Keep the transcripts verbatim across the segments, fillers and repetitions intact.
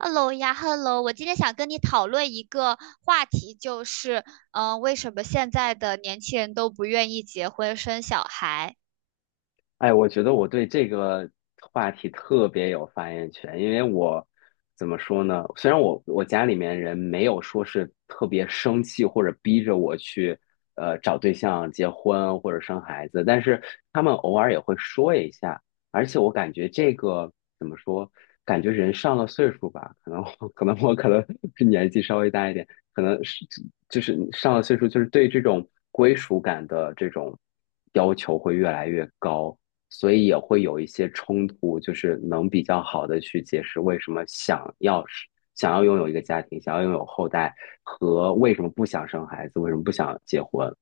Hello 呀，Hello，我今天想跟你讨论一个话题，就是，嗯、为什么现在的年轻人都不愿意结婚生小孩？哎，我觉得我对这个话题特别有发言权，因为我怎么说呢？虽然我我家里面人没有说是特别生气或者逼着我去呃找对象、结婚或者生孩子，但是他们偶尔也会说一下，而且我感觉这个怎么说？感觉人上了岁数吧，可能我 可能我可能是年纪稍微大一点，可能是就是上了岁数，就是对这种归属感的这种要求会越来越高。所以也会有一些冲突，就是能比较好的去解释为什么想要是想要拥有一个家庭，想要拥有后代，和为什么不想生孩子，为什么不想结婚。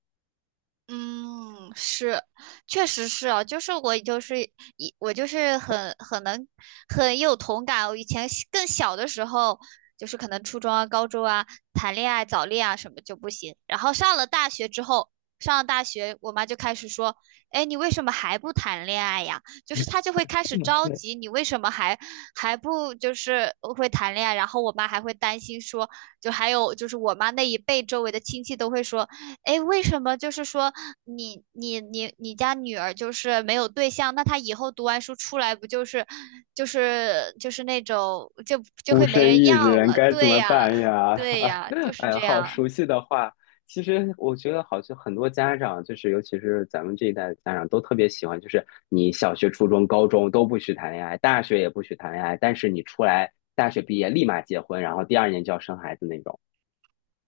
嗯，是，确实是啊，就是我就是一我就是很很能很有同感。我以前小更小的时候，就是可能初中啊、高中啊，谈恋爱、早恋啊什么就不行。然后上了大学之后，上了大学，我妈就开始说：“哎，你为什么还不谈恋爱呀？”就是她就会开始着急，你为什么还还不就是会谈恋爱？然后我妈还会担心说，就还有就是我妈那一辈周围的亲戚都会说。诶，为什么就是说你你你你家女儿就是没有对象，那她以后读完书出来不就是就是就是那种就就孤会没身人一要人了？该怎对么呀，办呀？对呀，就 是哎呀，这好样。熟悉的话。其实我觉得好像很多家长，就是尤其是咱们这一代的家长，都特别喜欢，就是你小学、初中、高中都不许谈恋爱，大学也不许谈恋爱，但是你出来大学毕业立马结婚，然后第二年就要生孩子那种。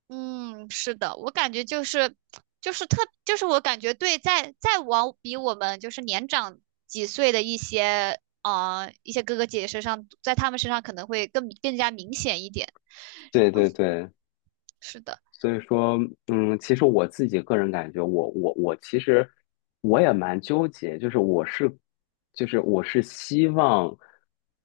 嗯，是的，我感觉就是就是特就是我感觉对，在在往比我们就是年长几岁的一些呃一些哥哥姐姐身上，在他们身上可能会更更加明显一点。对对对，是的。所以说，嗯，其实我自己个人感觉我，我我其实我也蛮纠结，就是我是，就是我是希望，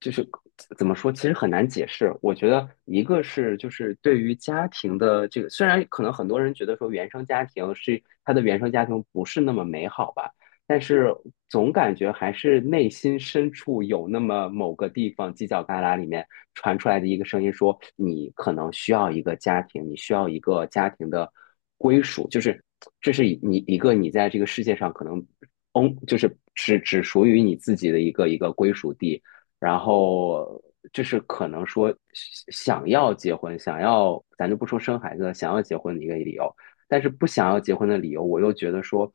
就是怎么说，其实很难解释。我觉得一个是就是对于家庭的这个，虽然可能很多人觉得说原生家庭是他的原生家庭不是那么美好吧。但是总感觉还是内心深处有那么某个地方犄角旮旯里面传出来的一个声音说，你可能需要一个家庭，你需要一个家庭的归属，就是这是你一个你在这个世界上可能，嗯，就是只只属于你自己的一个一个归属地，然后这是可能说想要结婚，想要咱就不说生孩子想要结婚的一个理由。但是不想要结婚的理由，我又觉得说，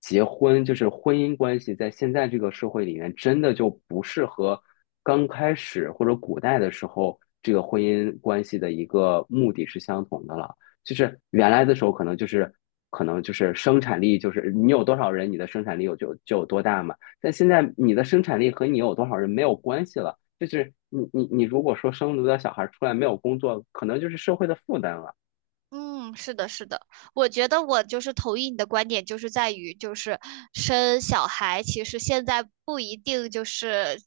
结婚就是婚姻关系，在现在这个社会里面，真的就不是和刚开始或者古代的时候这个婚姻关系的一个目的是相同的了。就是原来的时候，可能就是可能就是生产力，就是你有多少人，你的生产力有就就有多大嘛。但现在你的生产力和你有多少人没有关系了，就是你你你如果说生了个小孩出来没有工作，可能就是社会的负担了。嗯，是的，是的，我觉得我就是同意你的观点，就是在于就是生小孩，其实现在不一定就是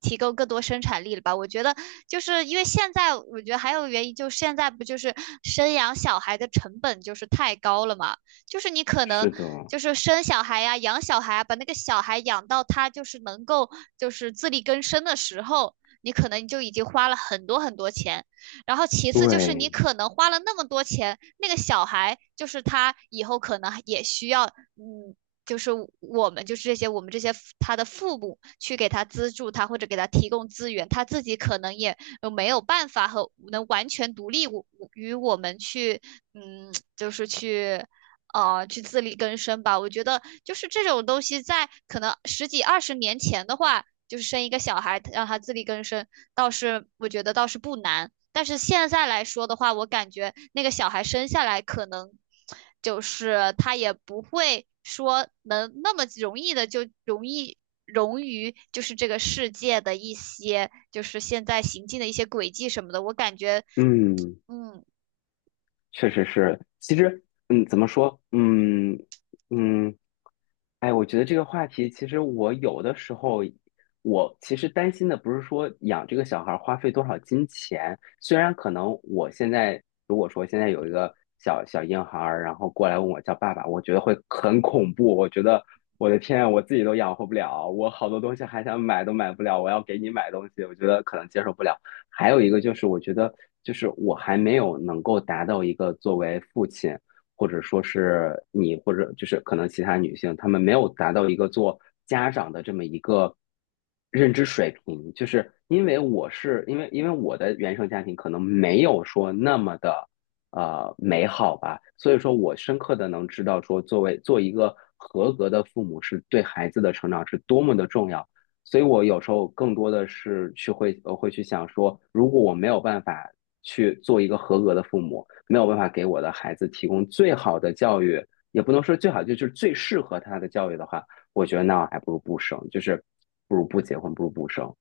提供更多生产力了吧？我觉得就是因为现在，我觉得还有原因就是现在不就是生养小孩的成本就是太高了嘛？就是你可能是的，就是生小孩呀、养小孩啊把那个小孩养到他就是能够就是自力更生的时候，你可能就已经花了很多很多钱。然后其次就是你对。可能花了那么多钱，那个小孩就是他以后可能也需要，嗯，就是我们就是这些我们这些他的父母去给他资助他或者给他提供资源，他自己可能也呃没有办法和能完全独立于我们去，嗯，就是去。呃，去自力更生吧。我觉得就是这种东西，在可能十几二十年前的话，就是生一个小孩让他自力更生，倒是我觉得倒是不难。但是现在来说的话，我感觉那个小孩生下来可能就是他也不会说能那么容易的就容易融于就是这个世界的一些就是现在行进的一些轨迹什么的。我感觉，嗯，嗯确实是。其实，嗯，怎么说？嗯嗯，哎，我觉得这个话题，其实我有的时候，我其实担心的不是说养这个小孩儿花费多少金钱，虽然可能我现在如果说现在有一个小小婴孩儿，然后过来问我叫爸爸，我觉得会很恐怖，我觉得我的天啊，我自己都养活不了，我好多东西还想买都买不了，我要给你买东西，我觉得可能接受不了。还有一个就是，我觉得就是我还没有能够达到一个作为父亲。或者说是你，或者就是可能其他女性，她们没有达到一个做家长的这么一个认知水平，就是因为我是因为因为我的原生家庭可能没有说那么的呃美好吧，所以说我深刻的能知道说，作为做一个合格的父母是对孩子的成长是多么的重要。所以我有时候更多的是去会呃会去想说，如果我没有办法去做一个合格的父母，没有办法给我的孩子提供最好的教育，也不能说最好，就是最适合他的教育的话，我觉得那我还不如不生，就是不如不结婚，不如不生。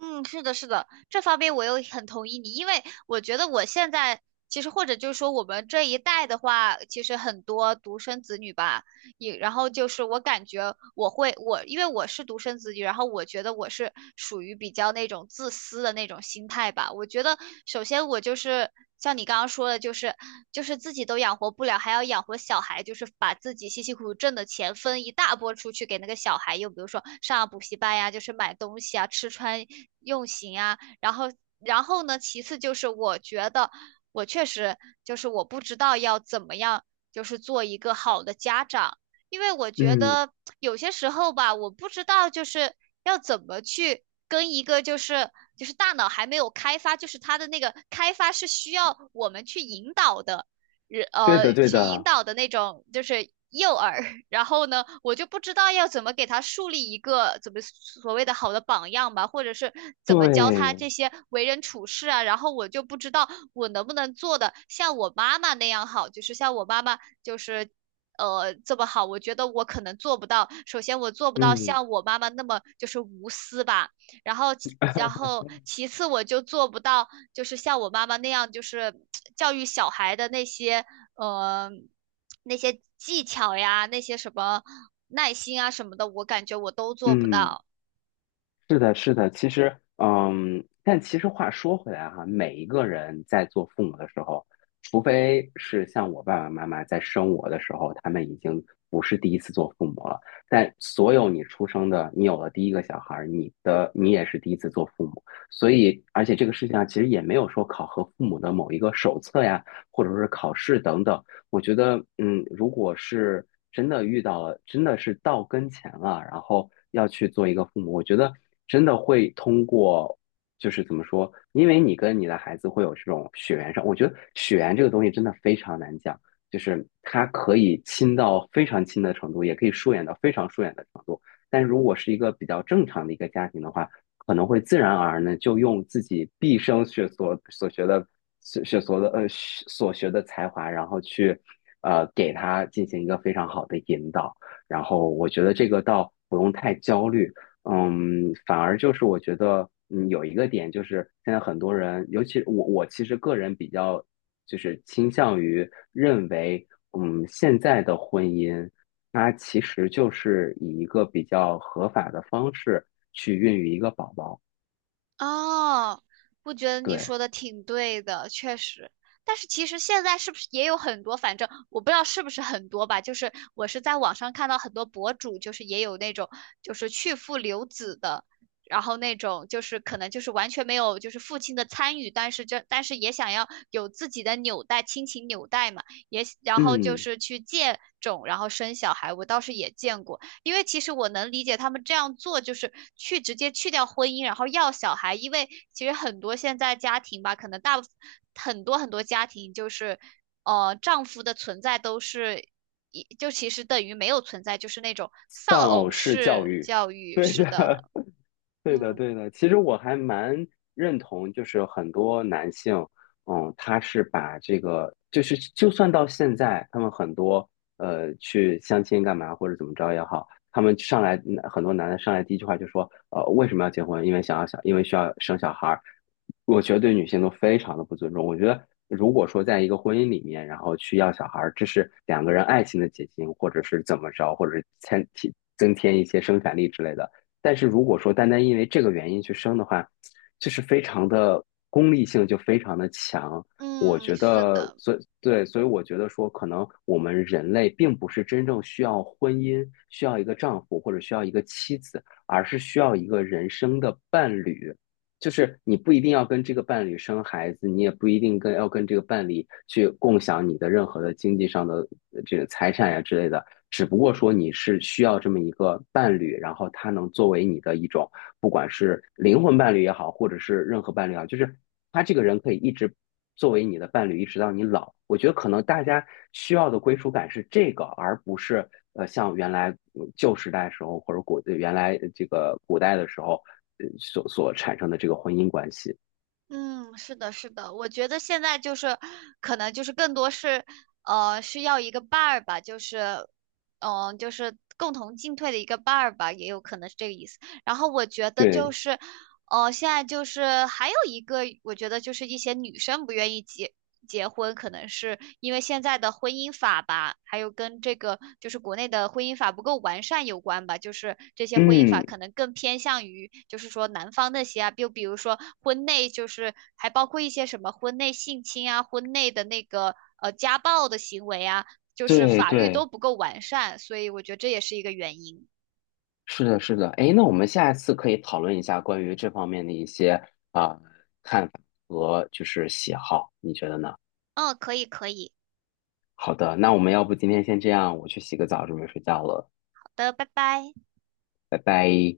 嗯，是的，是的，这方面我又很同意你，因为我觉得我现在。其实，或者就是说，我们这一代的话，其实很多独生子女吧，也然后就是我感觉我会我因为我是独生子女，然后我觉得我是属于比较那种自私的那种心态吧。我觉得首先我就是像你刚刚说的，就是就是自己都养活不了，还要养活小孩，就是把自己辛辛苦苦挣的钱分一大波出去给那个小孩，又比如说上补习班呀，就是买东西啊，吃穿用行啊，然后然后呢，其次就是我觉得。我确实就是我不知道要怎么样，就是做一个好的家长，因为我觉嗯，得有些时候吧，我不知道就是要怎么去跟一个就是就是大脑还没有开发，就是他的那个开发是需要我们去引导的，人对的，呃对去引的，导的那种就是诱饵。然后呢，我就不知道要怎么给他树立一个怎么所谓的好的榜样吧，或者是怎么教他对，这些为人处事啊。然后我就不知道我能不能做的像我妈妈那样好，就是像我妈妈就是呃这么好，我觉得我可能做不到。首先，我做不到嗯。像我妈妈那么就是无私吧，然后其然后其次，我就做不到就是像我妈妈那样，就是教育小孩的那些呃那些技巧呀，那些什么耐心啊什么的，我感觉我都做不嗯。到。是的，是的，其实，嗯，但其实话说回来哈，每一个人在做父母的时候，除非是像我爸爸妈妈在生我的时候，他们已经不是第一次做父母了，但所有你出生的，你有了第一个小孩儿，你的你也是第一次做父母，所以，而且这个事情上其实也没有说考核父母的某一个手册呀，或者是考试等等，我觉得，嗯，如果是真的遇到了，真的是到跟前了，然后要去做一个父母，我觉得真的会通过，就是怎么说，因为你跟你的孩子会有这种血缘上，我觉得血缘这个东西真的非常难讲，就是它可以亲到非常亲的程度，也可以疏远到非常疏远的程度。但如果是一个比较正常的一个家庭的话，可能会自然而然的就用自己毕生学所所学的所学所的呃所学的才华，然后去呃给他进行一个非常好的引导。然后我觉得这个倒不用太焦虑，嗯，反而就是我觉得嗯有一个点就是现在很多人，尤其我我其实个人比较就是倾向于认为，嗯现在的婚姻。它其实就是以一个比较合法的方式去孕育一个宝宝。哦，我觉得你对，说的挺对的，确实。但是其实现在是不是也有很多？反正我不知道是不是很多吧。就是我是在网上看到很多博主，就是也有那种就是去父留子的，然后那种就是可能就是完全没有就是父亲的参与，但是这但是也想要有自己的纽带，亲情纽带嘛，也然后就嗯，是去借种，然后生小孩，我倒是也见过。因为其实我能理解他们这样做，就是去直接去掉婚姻，然后要小孩。因为其实很多现在家庭吧，可能大部分很多很多家庭就是，呃，丈夫的存在都是一就其实等于没有存在，就是那种丧丧偶偶式教式育，教育对是的，的。对的，嗯对的。其实我还蛮认同，就是很多男性，嗯，他是把这个，就是就算到现在，他们很多呃去相亲干嘛或者怎么着也好，他们上来嗯很多男的上来第一句话就说，呃，为什么要结婚？因为想要小，因为需要生小孩儿。我觉得对女性都非常的不尊重。我觉得如果说在一个婚姻里面，然后去要小孩儿，这是两个人爱情的结晶，或者是怎么着，或者是添提增添一些生产力之类的。但是如果说单单因为这个原因去生的话，就是非常的功利性就非常的强。我嗯，觉是得，的。所以对，所以我觉得说，可能我们人类并不是真正需要婚姻，需要一个丈夫或者需要一个妻子，而是需要一个人生的伴侣。就是你不一定要跟这个伴侣生孩子，你也不一定跟要跟这个伴侣去共享你的任何的经济上的呃这个财产呀之类的，只不过说你是需要这么一个伴侣，然后他能作为你的一种，不管是灵魂伴侣也好，或者是任何伴侣也好，就是他这个人可以一直作为你的伴侣一直到你老。我觉得可能大家需要的归属感是这个，而不是呃像原来嗯旧时代的时候或者古呃原来呃这个古代的时候呃所所产生的这个婚姻关系。嗯，是的，是的，我觉得现在就是，可能就是更多是，呃，需要一个伴儿吧，就是，嗯、就是共同进退的一个伴儿吧，也有可能是这个意思。然后我觉得就对，是，呃，现在就是还有一个，我觉得就是一些女生不愿意结结婚，可能是因为现在的婚姻法吧，还有跟这个就是国内的婚姻法不够完善有关吧。就是这些婚姻法嗯，可能更偏向于就是说男方那些啊，就比如说婚内就是还包括一些什么婚内性侵啊、婚内的那个呃家暴的行为啊，就是对法律都对，不够完善，所以我觉得这也是一个原因。是的，是的。哎，那我们下一次可以讨论一下关于这方面的一些啊、呃看法和就是喜好，你觉得呢？嗯，可以可以。好的，那我们要不今天先这样，我去洗个澡，准备睡觉了，好的，拜拜。拜拜。